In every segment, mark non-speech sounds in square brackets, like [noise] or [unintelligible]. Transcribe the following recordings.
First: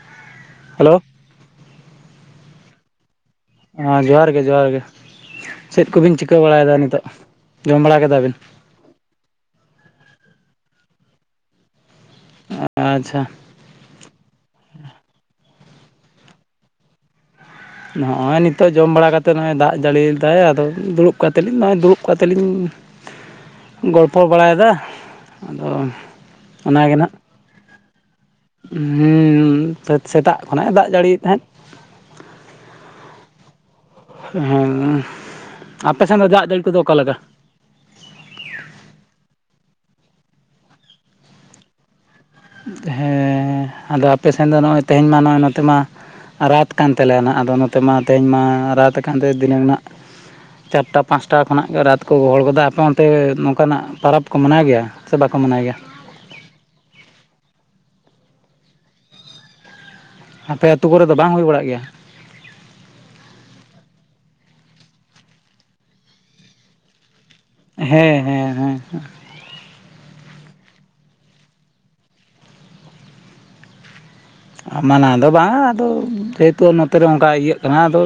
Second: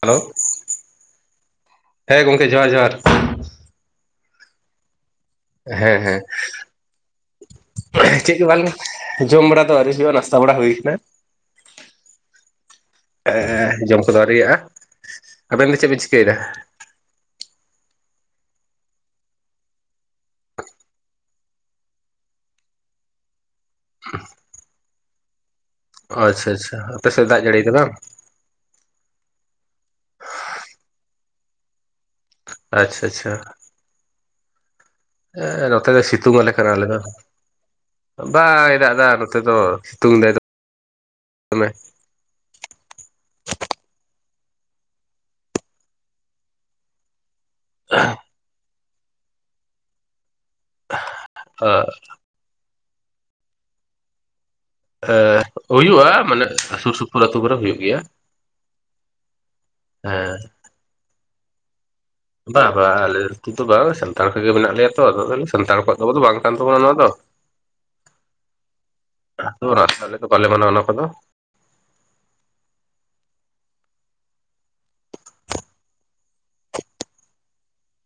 Hello. Hello ᱦᱮᱸ ᱜᱚᱢᱠᱮ ᱡᱚᱦᱟᱨ ᱡᱚᱦᱟᱨ ᱾ ᱦᱮᱸ ᱡᱚᱦᱟᱨ ᱜᱮ ᱡᱚᱦᱟᱨ ᱜᱮ ᱾ ᱪᱮᱫ ᱦᱮᱸ ᱠᱚᱵᱤᱱ ᱦᱮᱸ ᱪᱤᱠᱟᱹ ᱵᱟᱲᱟᱭᱮᱫᱟ ᱱᱤᱛᱚᱜ, ᱡᱚᱢ ᱵᱟᱲᱟ ᱠᱮᱫᱟ ᱪᱮᱫ ᱵᱤᱱ? ᱜᱮ ᱵᱟᱝ ᱡᱚᱢ ᱵᱟᱲᱟ ᱫᱚ ᱟᱹᱣᱨᱤ ᱦᱩᱭᱩᱜᱼᱟ ᱱᱟᱥᱛᱟ ᱵᱟᱲᱟ ᱦᱩᱭ ᱟᱠᱟᱱᱟ ᱾ ᱟᱪᱪᱷᱟ ᱾ ᱡᱚᱢ ᱠᱚᱫᱚ ᱟᱹᱣᱨᱤᱭᱟᱜᱼᱟ ᱾ ᱟᱵᱮᱱ ᱫᱚ ᱪᱮᱫ ᱵᱮᱱ ᱪᱤᱠᱟᱹᱭᱮᱫᱟ? ᱱᱚᱜᱼᱚᱭ ᱱᱤᱛᱚᱜ ᱡᱚᱢ ᱵᱟᱲᱟ ᱠᱟᱛᱮᱫ ᱱᱚᱜᱼᱚᱭ ᱫᱟᱜ ᱡᱟᱹᱲᱤᱭᱮᱫᱟᱭ ᱟᱫᱚ ᱫᱩᱲᱩᱵ ᱠᱟᱛᱮ ᱞᱤᱧ ᱱᱚᱜᱼᱚᱭ ᱫᱩᱲᱩᱵ ᱠᱟᱛᱮ ᱞᱤᱧ [inaudible] ᱜᱚᱞᱯᱚ ᱵᱟᱲᱟᱭ ᱫᱟ ᱟᱫᱚ ᱟᱪᱪᱷᱟ ᱟᱪᱪᱷᱟ ᱾ ᱚᱱᱟᱜᱮ ᱟᱯᱮ ᱱᱟᱜ ᱥᱮᱫ ᱫᱟᱜ ᱡᱟᱹᱲᱤ ᱠᱟᱫᱟ? ᱦᱮᱸ ᱥᱮᱛᱟᱜ ᱠᱷᱚᱱᱟᱜ ᱫᱟᱜ ᱡᱟᱹᱲᱤᱭᱮᱫ ᱛᱟᱦᱮᱸᱫ᱾ ᱟᱪᱪᱷᱟ ᱟᱪᱪᱷᱟ ᱦᱩᱸ ᱦᱮᱸ ᱱᱚᱛᱮ ᱫᱚ ᱥᱤᱛᱩᱝ ᱟᱞᱮ ᱠᱟᱱᱟ ᱟᱞᱮ ᱫᱚ᱾ ᱵᱟᱭ ᱫᱟᱜ ᱫᱟ ᱱᱚᱛᱮ ᱫᱚ ᱥᱤᱛᱩᱝ ᱫᱟᱭ ᱫᱚᱢᱮ᱾ ᱦᱮᱸ ᱟᱫᱚ ᱟᱯᱮ ᱥᱮᱱ ᱫᱚ ᱱᱚᱜᱼᱚᱭ ᱛᱮᱦᱮᱧ [unintelligible] ᱱᱚᱛᱮ ᱢᱟ ᱨᱟᱛ ᱠᱟᱱ ᱛᱟᱞᱮᱭᱟ ᱱᱟᱦᱟᱜ ᱟᱫᱚ ᱱᱚᱛᱮ ᱢᱟ ᱛᱮᱦᱮᱧ ᱢᱟ ᱨᱟᱛ ᱟᱠᱟᱱ ᱛᱮ ᱫᱤᱱᱟᱹᱢ ᱨᱮᱱᱟᱜ ᱪᱟᱨᱴᱟ ᱯᱟᱸᱥᱴᱟ ᱠᱷᱚᱱᱟᱜ ᱜᱮ ᱨᱟᱛ ᱠᱚ ᱜᱚᱦᱚᱲ ᱜᱚᱫᱟ᱾ ᱟᱯᱮ ᱚᱱᱛᱮ ᱱᱚᱝᱠᱟᱱᱟᱜ ᱯᱟᱨᱟᱵ ᱠᱚ ᱢᱟᱱᱟᱣ ᱜᱮᱭᱟ? ᱥᱮ ᱵᱟᱠᱚ ᱢᱟᱱᱟᱣ ᱜᱮᱭᱟ ᱦᱩᱭᱩᱜᱼᱟ ᱢᱟᱱᱮ ᱥᱩᱨ ᱥᱩ ᱚᱱᱟ ᱟᱛᱩ ᱠᱚᱨᱮ ᱦᱩᱭᱩᱜ ᱜᱮᱭᱟ ᱾ ᱦᱮᱸ ᱟᱯᱮ ᱟᱹᱛᱩ ᱠᱚᱨᱮ ᱫᱚ ᱵᱟᱝ ᱦᱩᱭ ᱵᱟᱲᱟᱜ ᱜᱮᱭᱟ? ᱵᱟ ᱵᱟᱝ ᱟᱞᱮ ᱟᱹᱛᱩ ᱫᱚ ᱵᱟᱝ ᱥᱟᱱᱛᱟᱲ ᱠᱚᱜᱮ ᱢᱮᱱᱟᱜ ᱞᱮᱭᱟ ᱛᱚ ᱥᱟᱱᱛᱟᱲ ᱠᱚᱣᱟᱜ ᱫᱚ ᱵᱟᱝ ᱠᱟᱱ ᱛᱟᱵᱚᱱᱟ ᱱᱚᱣᱟ ᱫᱚ᱾ [inaudible] ᱦᱮᱸ ᱦᱮᱸ ᱦᱮᱸ ᱦᱮᱸ ᱦᱮᱸ [unintelligible] ᱵᱟᱞᱮ ᱢᱟᱱᱟᱣᱟ ᱚᱱᱟ ᱠᱚᱫᱚ ᱢᱟᱱᱟᱣ ᱫᱚ ᱵᱟᱝ ᱟᱫᱚ ᱡᱮᱦᱮᱛᱩ ᱱᱚᱛᱮᱨᱮ ᱚᱱᱠᱟ ᱤᱭᱟᱹᱜ ᱠᱟᱱᱟ ᱟᱫᱚ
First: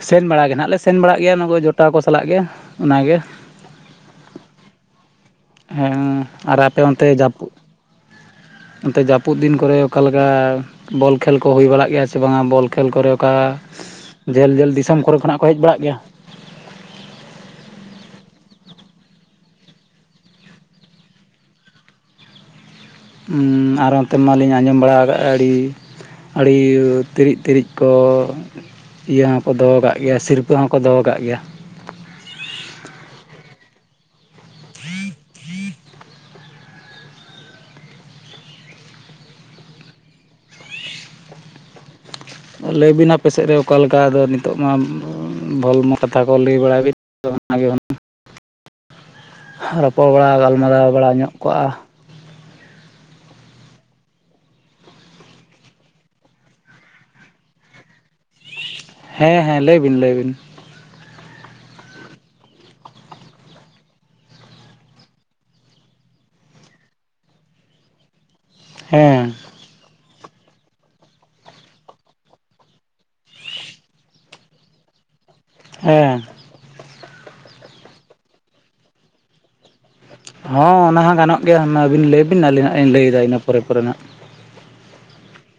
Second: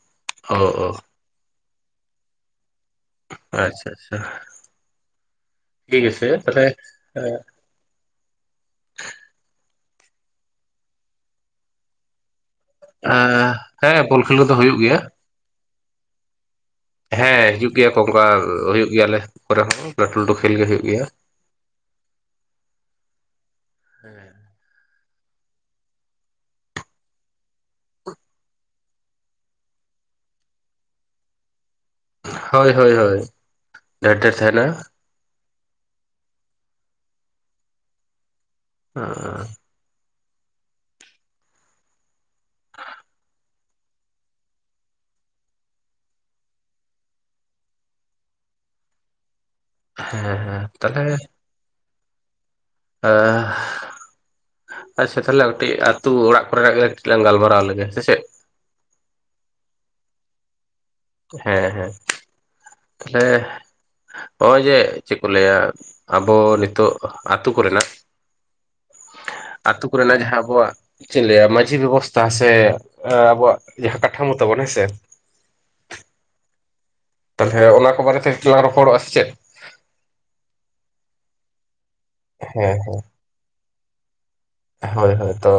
ᱥᱮᱱ ᱵᱟᱲᱟᱜᱮ ᱚ ᱱᱟᱦᱟᱜ ᱞᱮ ᱚ ᱥᱮᱱ ᱵᱟᱲᱟᱜ ᱜᱮᱭᱟ ᱚᱱᱟ ᱠᱚ ᱡᱚᱴᱟᱣ ᱠᱚ ᱥᱟᱞᱟᱜ ᱜᱮ ᱚᱱᱟᱜᱮ᱾ ᱟᱪᱪᱷᱟ ᱟᱪᱪᱷᱟ [inaudible] ᱦᱮᱸ ᱴᱷᱤᱠ ᱟᱪᱷᱮ ᱟᱨ ᱛᱟᱦᱚᱞᱮ ᱟᱯᱮ ᱚᱱᱛᱮ ᱡᱟᱹᱯᱩᱫ ᱱᱚᱛᱮ ᱡᱟᱹᱯᱩᱫ ᱫᱤᱱ ᱠᱚᱨᱮ ᱚᱠᱟᱞᱮᱠᱟ ᱵᱚᱞ ᱠᱷᱮᱞ ᱠᱚ ᱦᱩᱭ ᱵᱟᱲᱟᱜ ᱜᱮᱭᱟ ᱥᱮ ᱵᱟᱝᱟ ᱵᱚᱞ ᱠᱷᱮᱞ ᱠᱚᱨᱮ ᱚᱠᱟ ᱟᱸ ᱦᱮᱸ ᱵᱚᱞ ᱠᱷᱮᱞ ᱡᱷᱟᱹᱞ ᱠᱚᱫᱚ ᱡᱷᱟᱹᱞ ᱦᱩᱭᱩᱜ ᱜᱮᱭᱟ ᱫᱤᱥᱚᱢ ᱠᱚᱨᱮ ᱠᱷᱚᱱᱟᱜ ᱠᱚ ᱦᱮᱡ ᱵᱟᱲᱟᱜ ᱜᱮᱭᱟ? ᱦᱮᱸ ᱦᱤᱡᱩᱜ ᱜᱮᱭᱟ ᱠᱚ ᱚᱱᱠᱟ ᱦᱳᱭᱳᱜ ᱜᱮᱭᱟ᱾ [unintelligible] ᱦᱚᱸ ᱞᱟᱹᱴᱩ ᱞᱟᱹᱴᱩ ᱠᱷᱮᱞ ᱜᱮ ᱦᱩᱭᱩᱜ ᱜᱮᱭᱟ᱾ ᱟᱨ ᱚᱱᱛᱮ ᱢᱟᱞᱤᱧ ᱟᱸᱡᱚᱢ ᱵᱟᱲᱟ ᱠᱟᱜᱼᱟ ᱟᱹᱰᱤ ᱟᱹᱰᱤ ᱛᱤᱨᱤᱡ ᱛᱤᱨᱤᱡ ᱠᱚ ᱤᱭᱟᱹ ᱦᱚᱸᱠᱚ ᱫᱚᱦᱚ ᱟᱠᱟᱜ ᱜᱮᱭᱟ ᱥᱤᱨᱯᱟᱹ ᱦᱚᱸᱠᱚ ᱫᱚᱦᱚ ᱟᱠᱟᱜ ᱜᱮᱭᱟ ᱦᱳᱭ ᱦᱳᱭ ᱦᱳᱭ [unintelligible] ᱰᱷᱮᱨ ᱰᱷᱮᱨ ᱛᱟᱦᱮᱱᱟ ᱦᱮᱸ ᱞᱟᱹᱭ ᱵᱤᱱ ᱟᱯᱮ ᱥᱮᱫ ᱨᱮ ᱚᱠᱟ ᱞᱮᱠᱟ ᱟᱫᱚ ᱱᱤᱛᱚᱜ ᱢᱟ ᱵᱚᱞ [unintelligible] ᱠᱟᱛᱷᱟ ᱠᱚ ᱞᱟᱹᱭ ᱵᱟᱲᱟᱭ ᱵᱤᱱ ᱚᱱᱟ ᱜᱮ ᱦᱩᱱᱟᱝ [unintelligible] ᱨᱚᱯᱚᱲ ᱦᱮᱸ ᱵᱟᱲᱟ ᱦᱮᱸ ᱜᱟᱞᱢᱟᱨᱟᱣ ᱛᱟᱦᱚᱞᱮ ᱵᱟᱲᱟ ᱧᱚᱜ ᱠᱚᱜᱼᱟ [unintelligible] ᱟᱪᱪᱷᱟ ᱛᱟᱦᱚᱞᱮ ᱠᱟᱹᱴᱤᱡ ᱟᱹᱛᱩ ᱚᱲᱟᱜ ᱠᱚ ᱨᱮᱱᱟᱜ ᱠᱟᱹᱴᱤᱡ ᱞᱟᱝ ᱜᱟᱞᱢᱟᱨᱟᱣ ᱞᱮᱜᱮ ᱥᱮ ᱪᱮᱫ ᱦᱮᱸ ᱦᱮᱸ ᱞᱟᱹᱭ ᱵᱤᱱ ᱞᱟᱹᱭ ᱵᱤᱱ ᱦᱮᱸ ᱦᱮᱸ ᱛᱟᱦᱚᱞᱮ ᱱᱚᱜᱼᱚᱭ ᱡᱮ ᱪᱮᱫ ᱠᱚ ᱞᱟᱹᱭᱟ ᱟᱵᱚ ᱱᱤᱛᱚᱜ ᱟᱛᱳ ᱠᱚᱨᱮᱱᱟᱜ ᱦᱮᱸ ᱟᱹᱛᱩ ᱠᱚᱨᱮᱱᱟᱜ ᱡᱟᱦᱟᱸ ᱟᱵᱚᱣᱟᱜ ᱪᱮᱫ ᱞᱟᱹᱭᱟ ᱢᱟᱹᱡᱷᱤ ᱵᱮᱵᱚᱥᱛᱷᱟ ᱥᱮ ᱟᱵᱚᱣᱟᱜ ᱡᱟᱦᱟᱸ ᱠᱟᱴᱷᱟᱢᱳ ᱛᱟᱵᱚᱱ ᱦᱮᱸᱥᱮ ᱦᱮᱸ ᱛᱟᱦᱚᱞᱮ ᱚᱱᱟ ᱠᱚ ᱵᱟᱨᱮᱛᱮ ᱠᱟᱹᱴᱤᱡ ᱞᱟᱝ ᱨᱚᱯᱚᱲᱚᱜ -ᱟ ᱥᱮ ᱪᱮᱫ ᱦᱚᱸ ᱚᱱᱟ ᱦᱚᱸ ᱜᱟᱱᱚᱜ ᱜᱮᱭᱟ ᱟᱹᱵᱤᱱ ᱞᱟᱹᱭ ᱵᱤᱱ ᱟᱹᱞᱤᱧ ᱦᱟᱜ ᱦᱮᱸ ᱞᱤᱧ ᱞᱟᱹᱭᱮᱫᱟ ᱤᱱᱟᱹ ᱯᱚᱨᱮ ᱯᱚᱨᱮ ᱦᱟᱜ ᱦᱳᱭ ᱦᱳᱭ ᱛᱚ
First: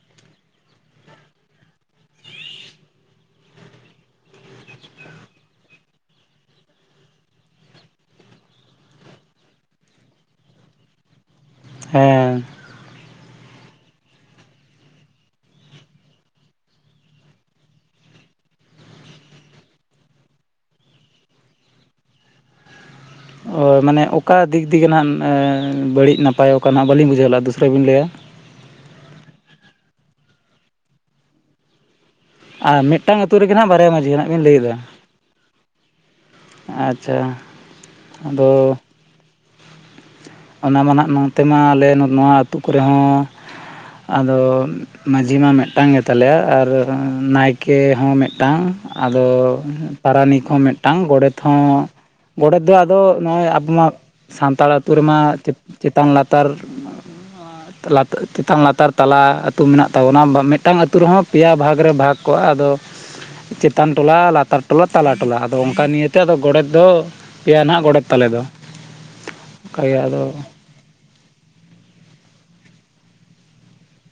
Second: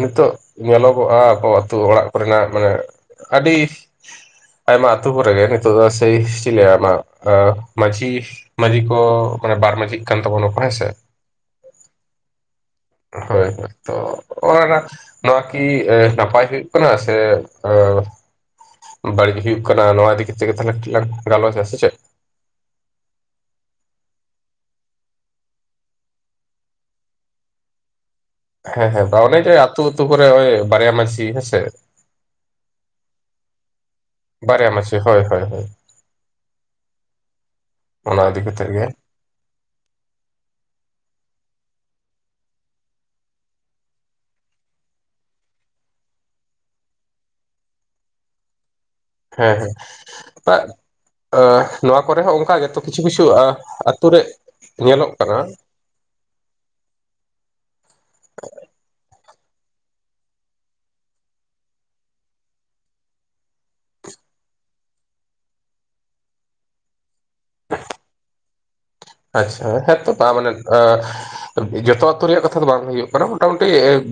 ᱱᱤᱛᱚᱜ ᱧᱮᱞᱚᱜᱚᱜᱼᱟ ᱟᱵᱚ ᱟᱹᱛᱩ ᱚᱲᱟᱜ ᱠᱚᱨᱮᱱᱟᱜ ᱢᱟᱱᱮ ᱟᱹᱰᱤ ᱟᱭᱢᱟ ᱟᱹᱛᱩ ᱠᱚ ᱨᱮᱜᱮ ᱱᱤᱛᱚᱜ ᱫᱚ ᱥᱮ ᱪᱮᱫ ᱞᱟᱹᱭ ᱟᱢᱟ ᱢᱟᱹᱡᱷᱤ ᱢᱟᱹᱡᱷᱤ ᱠᱚ ᱢᱟᱱᱮ ᱵᱟᱨ ᱢᱟᱹᱡᱷᱤᱜ ᱠᱟᱱ ᱛᱟᱵᱚᱱᱟ ᱠᱚ ᱦᱮᱸᱥᱮ ᱦᱮᱸ ᱦᱳᱭ ᱦᱳᱭ ᱛᱚ ᱚᱱᱟ ᱱᱚᱣᱟ ᱠᱤ ᱱᱟᱯᱟᱭ ᱦᱩᱭᱩᱜ ᱠᱟᱱᱟ ᱥᱮ ᱵᱟᱹᱲᱤᱡ ᱦᱩᱭᱩᱜ ᱠᱟᱱᱟ ᱱᱚᱣᱟ ᱤᱫᱤ ᱠᱟᱛᱮᱫ ᱜᱮ ᱛᱟᱦᱚᱞᱮ ᱠᱟᱴᱤᱡ ᱞᱟᱝ ᱜᱟᱞᱚᱪᱟ ᱥᱮ ᱪᱮᱫ ᱚ ᱢᱟᱱᱮ ᱚᱠᱟ ᱫᱤᱠ ᱫᱤᱭᱤ ᱦᱟᱸᱜ ᱵᱟᱹᱲᱤᱡ ᱱᱟᱯᱟᱭ ᱚᱠᱟ ᱱᱟᱜ ᱵᱟᱹᱞᱤᱧ ᱵᱩᱡᱷᱟᱹᱣ ᱞᱮᱫᱼᱟ ᱫᱚᱥᱨᱟ ᱵᱤᱱ ᱞᱟᱹᱭᱟ ᱦᱮᱸ ᱦᱮᱸ ᱵᱟ ᱚᱱᱮ ᱡᱮ ᱟᱹᱛᱩ ᱟᱹᱛᱩ ᱠᱚᱨᱮ ᱚᱭ ᱵᱟᱨᱭᱟ ᱢᱟᱹᱡᱷᱤ ᱦᱮᱸ ᱥᱮ ᱟᱨ ᱢᱤᱫᱴᱟᱝ ᱟᱹᱛᱩ ᱨᱮᱜᱮ ᱱᱟᱦᱟᱸᱜ ᱵᱟᱨᱭᱟ ᱢᱟᱹᱡᱷᱤ ᱦᱟᱸᱜ ᱵᱤᱱ ᱞᱟᱹᱭ ᱮᱫᱟ [unintelligible] ᱦᱚᱭ ᱦᱚᱭ ᱟᱪᱪᱷᱟ ᱚᱱᱟ ᱤᱫᱤ ᱟᱫᱚ ᱠᱟᱛᱮᱫ ᱜᱮ ᱚᱱᱟ ᱢᱟ ᱱᱟᱦᱟᱜ ᱱᱚᱱᱚᱛᱮ ᱢᱟ ᱟᱞᱮ ᱱᱚᱣᱟ ᱟᱹᱛᱩ ᱠᱚᱨᱮ ᱦᱚᱸ ᱟᱫᱚ ᱢᱟᱺᱡᱷᱤ ᱢᱟ ᱢᱤᱫᱴᱟᱝ ᱜᱮ ᱛᱟᱞᱮᱭᱟ ᱟᱨ ᱱᱟᱭᱠᱮ ᱦᱚᱸ ᱢᱤᱫᱴᱟᱝ ᱟᱫᱚ ᱦᱮᱸ ᱦᱮᱸ ᱯᱟᱨᱟᱱᱤᱠ ᱠᱚ ᱦᱚᱸ ᱢᱤᱫᱴᱟᱝ ᱜᱚᱰᱮᱛ ᱦᱚᱸ ᱟᱸ ᱱᱚᱣᱟ ᱠᱚᱨᱮ ᱦᱚᱸ ᱚᱱᱠᱟ ᱜᱚᱰᱮᱛ ᱫᱚ ᱜᱮᱛᱚ ᱟᱫᱚ ᱠᱤᱪᱷᱩ ᱠᱤᱪᱷᱩ ᱱᱚᱜᱼᱚᱭ ᱟᱛᱳ [unintelligible] ᱨᱮ ᱥᱟᱱᱛᱟᱲ ᱟᱹᱛᱩ ᱧᱮᱞᱚᱜ ᱠᱟᱱᱟ ᱨᱮᱢᱟ ᱪᱮᱛᱟᱱ ᱞᱟᱛᱟᱨ [unintelligible] [unintelligible] ᱪᱮᱛᱟᱱ ᱞᱟᱛᱟᱨ ᱛᱟᱞᱟ ᱟᱹᱛᱩ ᱢᱮᱱᱟᱜ ᱛᱟᱵᱚᱱᱟ ᱢᱤᱫᱴᱟᱱ ᱟᱹᱛᱩ ᱨᱮᱦᱚᱸ ᱯᱮᱭᱟ ᱵᱷᱟᱜᱽ ᱨᱮ ᱵᱷᱟᱜᱽ ᱠᱚᱜᱼᱟ ᱟᱫᱚ ᱪᱮᱛᱟᱱ ᱴᱚᱞᱟ ᱞᱟᱛᱟᱨ ᱴᱚᱞᱟ ᱛᱟᱞᱟ ᱴᱚᱞᱟ ᱟᱫᱚ ᱚᱱᱠᱟ ᱱᱤᱭᱮᱛᱮ ᱟᱫᱚ ᱜᱚᱰᱮᱛ ᱫᱚ ᱯᱮᱭᱟ ᱱᱟᱦᱟᱜ ᱜᱚᱰᱮᱛ ᱛᱟᱞᱮ ᱫᱚ ᱟᱪᱪᱷᱟ ᱚᱱᱠᱟᱜᱮ [unintelligible] ᱛᱚ [unintelligible] ᱟᱫᱚ ᱢᱟᱱᱮ [unintelligible] ᱡᱚᱛᱚ ᱟᱹᱛᱩ ᱨᱮᱭᱟᱜ ᱠᱟᱛᱷᱟ ᱫᱚ ᱵᱟᱝ ᱦᱩᱭᱩᱜ ᱠᱟᱱᱟ ᱢᱚᱴᱟᱢᱩᱴᱤ